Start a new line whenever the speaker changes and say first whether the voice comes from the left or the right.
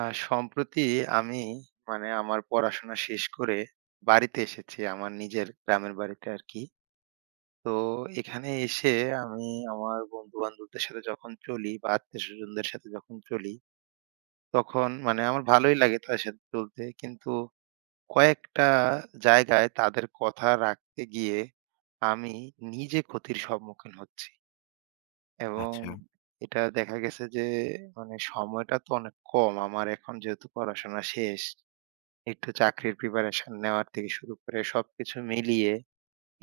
right: আ সম্প্রতি আমি মানে আমার পড়াশোনা শেষ করে বাড়িতে এসেছি। আমার নিজের গ্রামের বাড়িতে আরকি। তো এখানে এসে আমি আমার বন্ধু-বান্ধবদের সাথে যখন চলি বা আত্মীয়স্বজনদের সাথে যখন চলি, তখন মানে আমার ভালোই লাগে তাদের সাথে চলতে। কিন্তু কয়েকটা জায়গায় তাদের কথা রাখতে গিয়ে আমি নিজে ক্ষতির সম্মুখীন হচ্ছি। এবং
left: আচ্ছা।
right: এটা দেখা গেছে যে মানে সময়টা তো অনেক কম। আমার এখন যেহেতু পড়াশোনা শেষ একটু চাকরির প্রিপারেশন নেওয়ার থেকে শুরু করে সবকিছু মিলিয়ে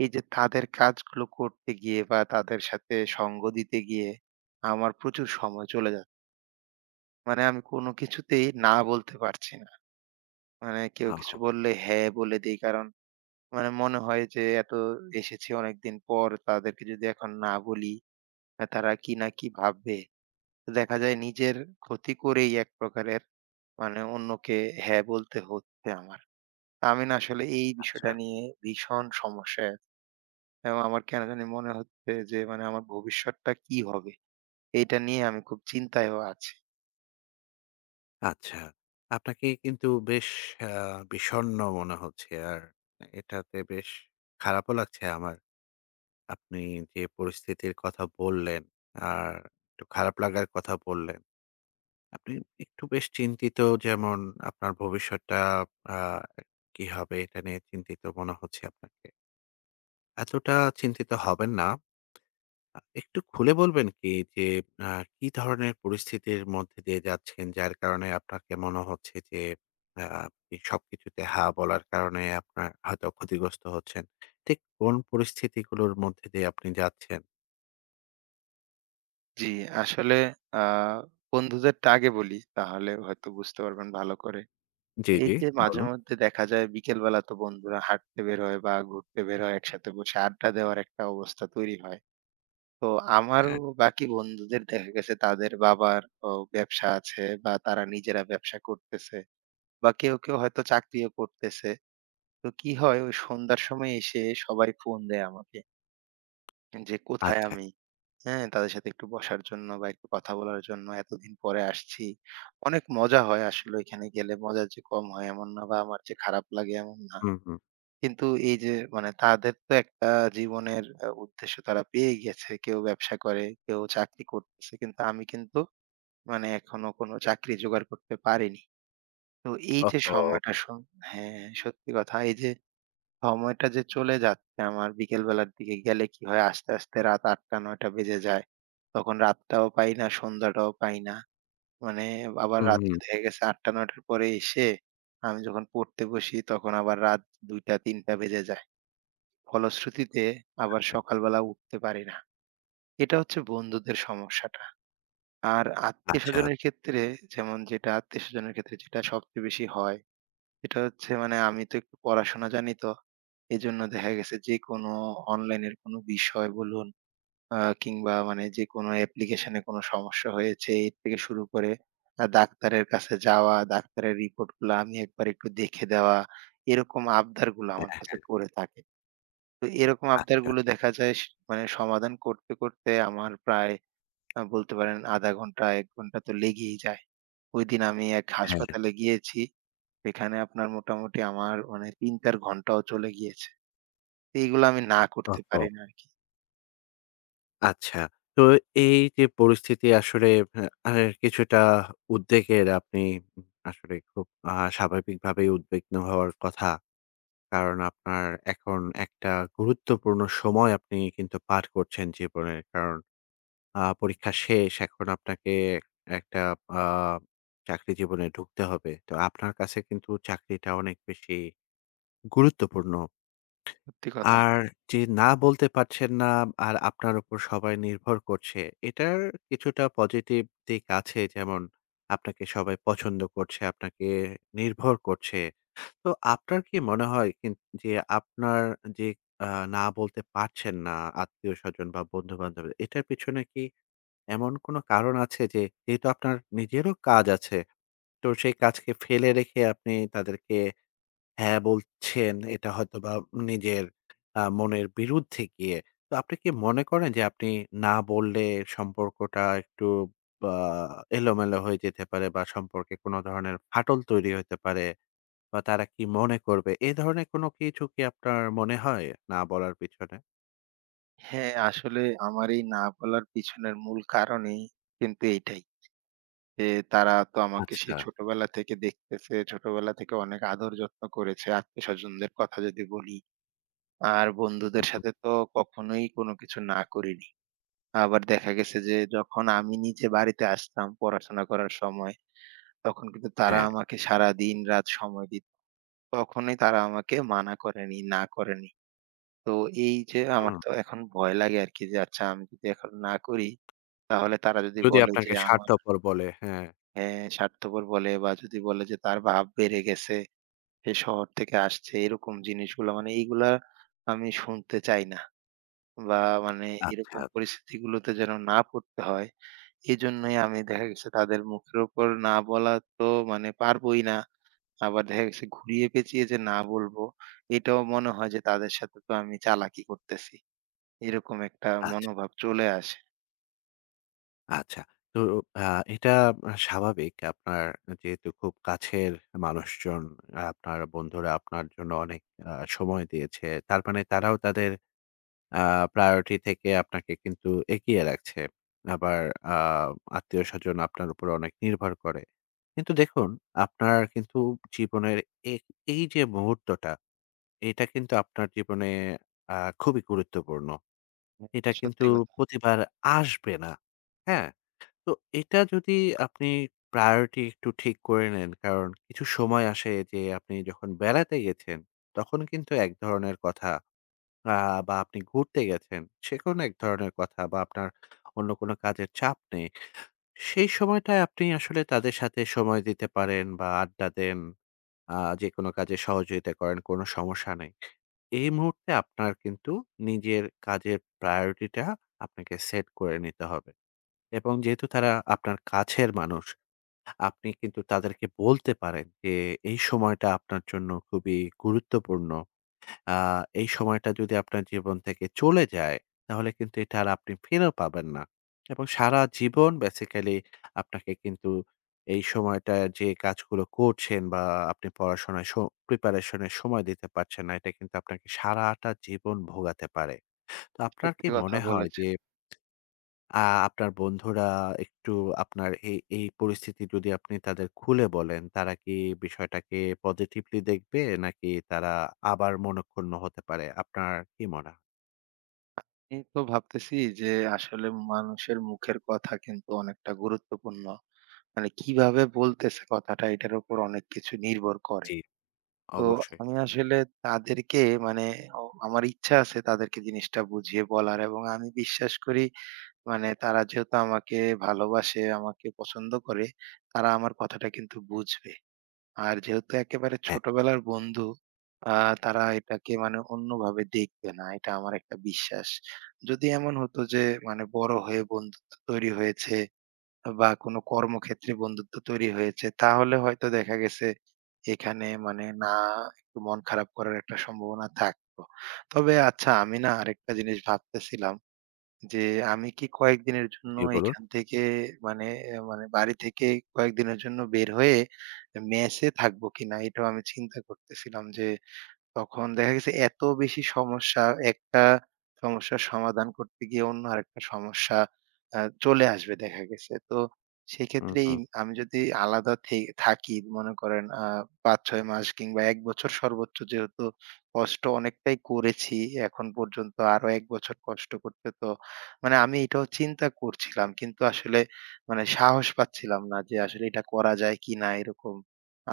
right: এই যে তাদের কাজগুলো করতে গিয়ে বা তাদের সাথে সঙ্গ দিতে গিয়ে আমার প্রচুর সময় চলে যাচ্ছে। মানে আমি কোনো কিছুতেই না বলতে পারছি না। মানে কেউ কিছু
left: ওহো!
right: বললে হ্যাঁ বলে দেই। কারণ মানে মনে হয় যে এত এসেছি অনেকদিন পর তাদেরকে যদি এখন না বলি তারা কি না কি ভাববে। তো দেখা যায় নিজের ক্ষতি করেই এক প্রকারের মানে অন্যকে হ্যাঁ বলতে হচ্ছে আমার। আমি না আসলে এই
left: আচ্ছা,
right: বিষয়টা নিয়ে ভীষণ সমস্যায় আছি। এবং আমার কেন জানি মনে হচ্ছে যে মানে আমার ভবিষ্যৎটা কি হবে? এইটা নিয়ে আমি খুব চিন্তায়ও আছি।
left: আচ্ছা। আপনাকে কিন্তু বেশ আ বিষণ্ণ মনে হচ্ছে। আর এটাতে বেশ খারাপও লাগছে আমার। আপনি যে পরিস্থিতির কথা বললেন, আর একটু খারাপ লাগার কথা বললেন। আপনি একটু বেশ চিন্তিত যেমন আপনার ভবিষ্যৎটা আ কি হবে এটা নিয়ে চিন্তিত মনে হচ্ছে আপনাকে। এতটা চিন্তিত হবেন না। একটু খুলে বলবেন কি যে, আ কি ধরনের পরিস্থিতির মধ্যে দিয়ে যাচ্ছেন? যার কারণে আপনাকে মনে হচ্ছে যে, আপনি সবকিছুতে হ্যাঁ বলার কারণে আপনার হয়তো ক্ষতিগ্রস্ত হচ্ছেন। ঠিক কোন পরিস্থিতিগুলোর মধ্যে দিয়ে আপনি যাচ্ছেন?
right: জি, আসলে আ বন্ধুদেরটা আগে বলি তাহলে হয়তো বুঝতে পারবেন ভালো করে।
left: জি,
right: এই
left: জি।
right: যে
left: বলুন।
right: মাঝেমধ্যে দেখা যায় বিকেলবেলা তো বন্ধুরা হাঁটতে বের হয় বা ঘুরতে বের হয় একসাথে বসে আড্ডা দেওয়ার একটা অবস্থা তৈরি হয়। তো আমার
left: হ্যাঁ।
right: ও বাকি বন্ধুদের দেখা গেছে তাদের বাবার ও ব্যবসা আছে বা তারা নিজেরা ব্যবসা করতেছে। বা কেউ হয়তো চাকরিও করতেছে। তো কি হয় ওই সন্ধ্যার সময় এসে সবাই ফোন দেয় আমাকে যে, কোথায়
left: আচ্ছা।
right: আমি? হ্যাঁ? তাদের সাথে একটু বসার জন্য বা একটু কথা বলার জন্য এতদিন পরে আসছি। অনেক মজা হয় আসলে ওইখানে গেলে। মজা যে কম হয় এমন না বা আমার যে খারাপ লাগে এমন না।
left: হুম, হুম।
right: কিন্তু এই যে মানে তাদের তো একটা জীবনের উদ্দেশ্য তারা পেয়ে গেছে। কেউ ব্যবসা করে, কেউ চাকরি করতেছে। কিন্তু আমি কিন্তু মানে এখনো কোনো চাকরি জোগাড় করতে পারিনি। তো এই যে
left: ওহহো!
right: সময়টা হ্যাঁ, সত্যি কথা। এই যে সময়টা যে চলে যাচ্ছে আমার বিকেল বেলার দিকে গেলে কি হয় আস্তে, আস্তে রাত ৮ঃ০০-৯ঃ০০ বেজে যায়। তখন রাতটাও পাই না, সন্ধ্যাটাও পাই না। মানে আবার
left: হুম,
right: রাত্রে
left: হুম।
right: দেখা গেছে ৮ঃ০০-৯ঃ০০ পরে এসে আমি যখন পড়তে বসি তখন আবার রাত ২ঃ০০-৩ঃ০০ বেজে যায়। ফলশ্রুতিতে আবার সকালবেলা উঠতে পারি না। এটা হচ্ছে বন্ধুদের সমস্যাটা। আর
left: আচ্ছা,
right: আত্মীয়স্বজনের ক্ষেত্রে যেমন যেটা আত্মীয়স্বজনের ক্ষেত্রে যেটা সবচেয়ে বেশি হয়, সেটা হচ্ছে মানে আমি তো একটু পড়াশোনা জানি তো। এজন্য দেখা গেছে যেকোনো অনলাইনের কোনো বিষয় বলুন কিংবা মানে যেকোনো অ্যাপ্লিকেশনে কোনো সমস্যা হয়েছে এর থেকে শুরু করে ডাক্তারের কাছে যাওয়া, ডাক্তারের রিপোর্টগুলা আমি একবার একটু দেখে দেওয়া, এরকম আবদারগুলো আমার
left: হ্যাঁ,
right: কাছে করে থাকে। তো এরকম
left: আচ্ছা।
right: আবদারগুলো দেখা যায় মানে সমাধান করতে, করতে আমার প্রায় বলতে পারেন ০.৫ ঘন্টা ১ ঘন্টা তো লেগেই যায়। ওইদিন আমি এক
left: হ্যাঁ।
right: হাসপাতালে গিয়েছি, সেখানে আপনার মোটামুটি আমার মানে ৩-৪ ঘন্টাও চলে গিয়েছে। এইগুলো আমি না করতে
left: ওহহো!
right: পারি না আরকি।
left: আচ্ছা। তো এই যে পরিস্থিতি আসলে আ কিছুটা উদ্বেগের আপনি আসলে খুব স্বাভাবিকভাবেই উদ্বিগ্ন হওয়ার কথা। কারণ আপনার এখন একটা গুরুত্বপূর্ণ সময় আপনি কিন্তু পার করছেন জীবনের। কারণ পরীক্ষা শেষ। এখন আপনাকে একটা আ চাকরি জীবনে ঢুকতে হবে। তো আপনার কাছে কিন্তু চাকরিটা অনেক বেশি গুরুত্বপূর্ণ।
right: সত্যি কথা।
left: আর যে না বলতে পারছেন না আর আপনার উপর সবাই নির্ভর করছে, এটার কিছুটা পজিটিভ দিক আছে। যেমন আপনাকে সবাই পছন্দ করছে, আপনাকে নির্ভর করছে। তো আপনার কি মনে হয় যে আপনার যে আ না বলতে পারছেন না আত্মীয়স্বজন বা বন্ধু-বান্ধব, এটার পেছনে কি এমন কোন কারণ আছে যে যেহেতু আপনার নিজেরও কাজ আছে, তো সেই কাজকে ফেলে রেখে আপনি তাদেরকে হ্যাঁ, বলছেন এটা হয়তোবা নিজের মনের বিরুদ্ধে গিয়ে। তো আপনি কি মনে করেন যে আপনি না বললে সম্পর্কটা একটু বা এলোমেলো হয়ে যেতে পারে বা সম্পর্কে কোনো ধরনের ফাটল তৈরি হতে পারে বা তারা কি মনে করবে? এ ধরনের কোনো কিছু কি আপনার মনে হয় না বলার পিছনে?
right: হ্যাঁ, আসলে আমার এই না বলার পিছনের মূল কারণই কিন্তু এইটাই। যে তারা তো আমাকে সেই
left: আচ্ছা।
right: ছোটবেলা থেকে দেখতেছে, ছোটবেলা থেকে অনেক আদর যত্ন করেছে। আত্মীয়স্বজনদের কথা যদি বলি, আর
left: হু,
right: বন্ধুদের
left: হু।
right: সাথে তো কখনোই কোনো কিছু না করিনি। আবার দেখা গেছে যে যখন আমি নিজে বাড়িতে আসতাম পড়াশোনা করার সময়, তখন কিন্তু তারা
left: হ্যাঁ।
right: আমাকে সারাদিন রাত সময় দিত। কখনোই তারা আমাকে মানা করেনি, না করেনি। তো এই যে আমার
left: হুম।
right: তো এখন ভয় লাগে আরকি যে আচ্ছা আমি যদি এখন না করি তাহলে তারা যদি
left: যদি
right: বলে যে
left: আপনাকে
right: আমার
left: স্বার্থপর বলে, হ্যাঁ।
right: হ্যাঁ, স্বার্থপর বলে বা যদি বলে যে তার ভাব বেড়ে গেছে, সে শহর থেকে আসছে এরকম জিনিসগুলো মানে এইগুলা আমি শুনতে চাই না। বা মানে এরকম
left: আচ্ছা,
right: পরিস্থিতিগুলোতে যেন না পড়তে হয় এজন্যই আমি দেখা গেছে তাদের মুখের উপর না বলা তো মানে পারবোই না। আবার দেখা গেছে ঘুরিয়ে পেঁচিয়ে যে না বলবো এটাও মনে হয় যে তাদের সাথে তো আমি চালাকি করতেছি। এরকম একটা
left: আচ্ছা।
right: মনোভাব চলে আসে।
left: আচ্ছা। তো আ এটা স্বাভাবিক। আপনার যেহেতু খুব কাছের মানুষজন, আপনার বন্ধুরা আপনার জন্য অনেক সময় দিয়েছে। তার মানে তারাও তাদের আ priority থেকে আপনাকে কিন্তু এগিয়ে রাখছে। আবার আ আত্মীয়স্বজন আপনার উপর অনেক নির্ভর করে। কিন্তু দেখুন, আপনার কিন্তু জীবনের এ এই যে মুহূর্তটা, এটা কিন্তু আপনার জীবনে আ খুবই গুরুত্বপূর্ণ।
right: হ্যাঁ।
left: এটা কিন্তু
right: সত্যি কথা,
left: প্রতিবার আসবে না। হ্যাঁ? তো এটা যদি আপনি প্রায়োরিটি একটু ঠিক করে নেন, কারণ কিছু সময় আসে যে আপনি যখন বেড়াতে গেছেন, তখন কিন্তু এক ধরনের কথা আ বা আপনি ঘুরতে গেছেন, সেখন এক ধরনের কথা বা আপনার অন্য কোনো কাজের চাপ নেই। সেই সময়টায় আপনি আসলে তাদের সাথে সময় দিতে পারেন বা আড্ডা দেন, আ যেকোনো কাজে সহযোগিতা করেন, কোনো সমস্যা নেই। এই মুহূর্তে আপনার কিন্তু নিজের কাজের প্রায়োরিটিটা আপনাকে সেট করে নিতে হবে। এবং যেহেতু তারা আপনার কাছের মানুষ, আপনি কিন্তু তাদেরকে বলতে পারেন যে, এই সময়টা আপনার জন্য খুবই গুরুত্বপূর্ণ। আ এই সময়টা যদি আপনার জীবন থেকে চলে যায়, তাহলে কিন্তু এটা আর আপনি ফিরেও পাবেন না। এবং সারা জীবন বেসিক্যালি আপনাকে কিন্তু এই সময়টা যে কাজগুলো করছেন বা আপনি পড়াশোনায় প্রিপারেশন এর সময় দিতে পারছেন না, এটা কিন্তু আপনাকে সারাটা জীবন ভোগাতে পারে। তো আপনার কি
right: সত্যি কথা
left: মনে হয় যে
right: বলেছেন।
left: আ আপনার বন্ধুরা একটু আপনার এই পরিস্থিতি যদি আপনি তাদের খুলে বলেন, তারা কি বিষয়টাকে পজিটিভলি দেখবে? নাকি তারা আবার মনঃক্ষুণ্ণ হতে পারে? আপনার কি মনে হয়?
right: এই তো ভাবতেছি যে আসলে মানুষের মুখের কথা কিন্তু অনেকটা গুরুত্বপূর্ণ। মানে কিভাবে বলতেছে কথাটা এটার উপর অনেক কিছু নির্ভর করে।
left: জি,
right: তো
left: অবশ্যই।
right: আমি আসলে তাদেরকে মানে আমার ইচ্ছা আছে তাদেরকে জিনিসটা বুঝিয়ে বলার এবং আমি বিশ্বাস করি মানে তারা যেহেতু আমাকে ভালোবাসে, আমাকে পছন্দ করে, তারা আমার কথাটা কিন্তু বুঝবে। আর যেহেতু একেবারে
left: হ্যাঁ,
right: ছোটবেলার বন্ধু, আ তারা এটাকে মানে অন্যভাবে দেখবে না। এটা আমার একটা বিশ্বাস। যদি এমন হতো যে মানে বড় হয়ে বন্ধুত্ব তৈরি হয়েছে বা কোনো কর্মক্ষেত্রে বন্ধুত্ব তৈরি হয়েছে, তাহলে হয়তো দেখা গেছে এখানে মানে না একটু মন খারাপ করার একটা সম্ভাবনা থাকতো। তবে আচ্ছা আমি না আরেকটা জিনিস ভাবতেছিলাম যে আমি কি কয়েকদিনের জন্য
left: জি হুম, বলুন।
right: এখান থেকে মানে মানে বাড়ি থেকে কয়েকদিনের জন্য বের হয়ে মেসে থাকবো কিনা? এটাও আমি চিন্তা করতেছিলাম যে তখন দেখা গেছে এত বেশি সমস্যা, একটা সমস্যার সমাধান করতে গিয়ে অন্য আরেকটা সমস্যা আ চলে আসবে দেখা গেছে। তো
left: হুম,
right: সেক্ষেত্রে এই
left: হুম।
right: আমি যদি আলাদা থাকি মনে করেন ৫-৬ মাস কিংবা ১ বছর সর্বোচ্চ যেহেতু কষ্ট অনেকটাই করেছি এখন পর্যন্ত আরো ১ বছর কষ্ট করতে তো মানে আমি এটাও চিন্তা করছিলাম। কিন্তু আসলে মানে সাহস পাচ্ছিলাম না যে আসলে এটা করা যায় কিনা এরকম।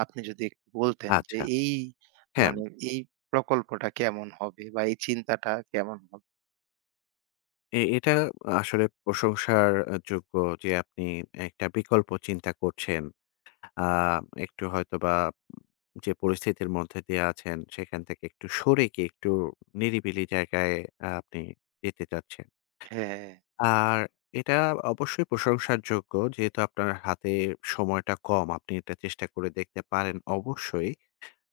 right: আপনি যদি একটু বলতেন যে
left: আচ্ছা।
right: এই
left: হ্যাঁ,
right: মানে এই প্রকল্পটা কেমন হবে বা এই চিন্তাটা কেমন হবে?
left: এটা আসলে প্রশংসার যোগ্য যে আপনি একটা বিকল্প চিন্তা করছেন। আ একটু হয়তোবা যে পরিস্থিতির মধ্যে দিয়ে আছেন, সেখান থেকে একটু সরে গিয়ে একটু নিরিবিলি জায়গায় আপনি যেতে চাচ্ছেন।
right: হ্যাঁ,
left: আর এটা অবশ্যই প্রশংসার যোগ্য। যেহেতু আপনার হাতে সময়টা কম, আপনি এটা চেষ্টা করে দেখতে পারেন অবশ্যই।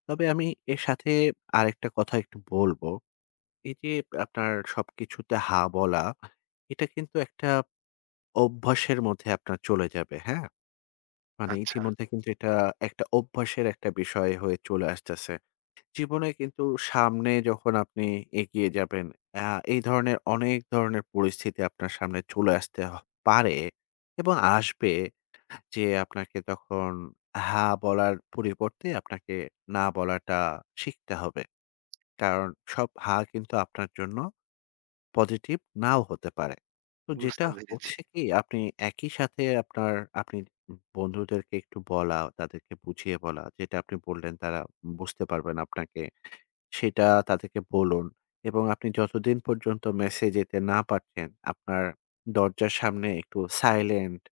left: তবে আমি এর সাথে আরেকটা কথা একটু বলব। এই যে আপনার সবকিছুতে হা বলা, এটা কিন্তু একটা অভ্যাসের মধ্যে আপনার চলে যাবে, হ্যাঁ? মানে
right: আচ্ছা
left: ইতিমধ্যে কিন্তু এটা একটা অভ্যাসের একটা বিষয় হয়ে চলে আসতেছে। জীবনে কিন্তু সামনে যখন আপনি এগিয়ে যাবেন, আ এই ধরনের অনেক ধরনের পরিস্থিতি আপনার সামনে চলে আসতে পারে এবং আসবে যে আপনাকে তখন হ্যাঁ বলার পরিবর্তে আপনাকে না বলাটা শিখতে হবে। কারণ সব হ্যাঁ কিন্তু আপনার জন্য পজিটিভ নাও হতে পারে। তো
right: বুঝতে
left: যেটা
right: পেরেছি,
left: হচ্ছে কি আপনি একই সাথে আপনি বন্ধুদেরকে একটু বলা, তাদেরকে বুঝিয়ে বলা, যেটা আপনি বললেন তারা বুঝতে পারবেন আপনাকে, সেটা তাদেরকে বলুন এবং আপনি যতদিন পর্যন্ত মেসে যেতে না পারছেন, আপনার দরজার সামনে একটু সাইলেন্ট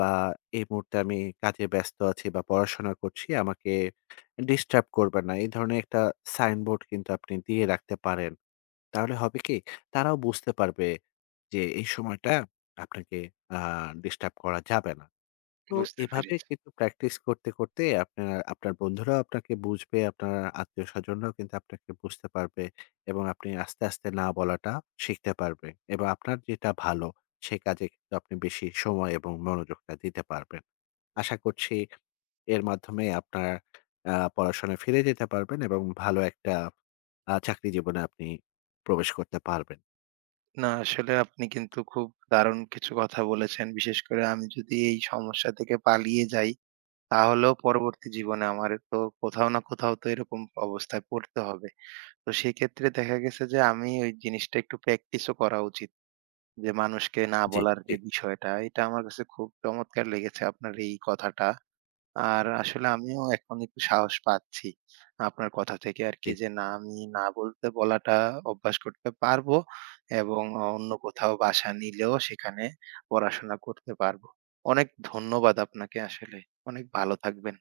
left: বা এই মুহূর্তে আমি কাজে ব্যস্ত আছি বা পড়াশোনা করছি, আমাকে ডিস্টার্ব করবেন না। এই ধরনের একটা সাইনবোর্ড কিন্তু আপনি দিয়ে রাখতে পারেন। তাহলে হবে কি? তারাও বুঝতে পারবে যে এই সময়টা আপনাকে আ ডিস্টার্ব করা যাবে না। তো
right: বুঝতে
left: এভাবে
right: পেরেছি।
left: কিন্তু প্র্যাকটিস করতে, করতে আপনার আপনার বন্ধুরাও আপনাকে বুঝবে, আপনার আত্মীয়স্বজনরাও কিন্তু আপনাকে বুঝতে পারবে এবং আপনি আস্তে, আস্তে না বলাটা শিখতে পারবে এবং আপনার যেটা ভালো, সে কাজে কিন্তু আপনি বেশি সময় এবং মনোযোগটা দিতে পারবেন। আশা করছি এর মাধ্যমে আপনার পড়াশোনায় ফিরে যেতে পারবেন এবং ভালো একটা চাকরি জীবনে আপনি প্রবেশ করতে পারবেন।
right: না আসলে আপনি কিন্তু খুব দারুণ কিছু কথা বলেছেন। বিশেষ করে আমি যদি এই সমস্যা থেকে পালিয়ে যাই, তাহলেও পরবর্তী জীবনে আমার তো কোথাও না কোথাও তো এরকম অবস্থায় পড়তে হবে। তো সেক্ষেত্রে দেখা গেছে যে আমি ওই জিনিসটা একটু প্র্যাকটিসও করা উচিত। যে মানুষকে না
left: জি,
right: বলার
left: জি,
right: যে বিষয়টা, এটা আমার কাছে খুব চমৎকার লেগেছে আপনার এই কথাটা। আর আসলে আমিও এখন একটু সাহস পাচ্ছি। আপনার কথা থেকে আরকি
left: জি।
right: যে না আমি না বলতে বলাটা অভ্যাস করতে পারবো এবং অন্য কোথাও বাসা নিলেও সেখানে পড়াশোনা করতে পারবো। অনেক ধন্যবাদ আপনাকে আসলে। অনেক ভালো থাকবেন।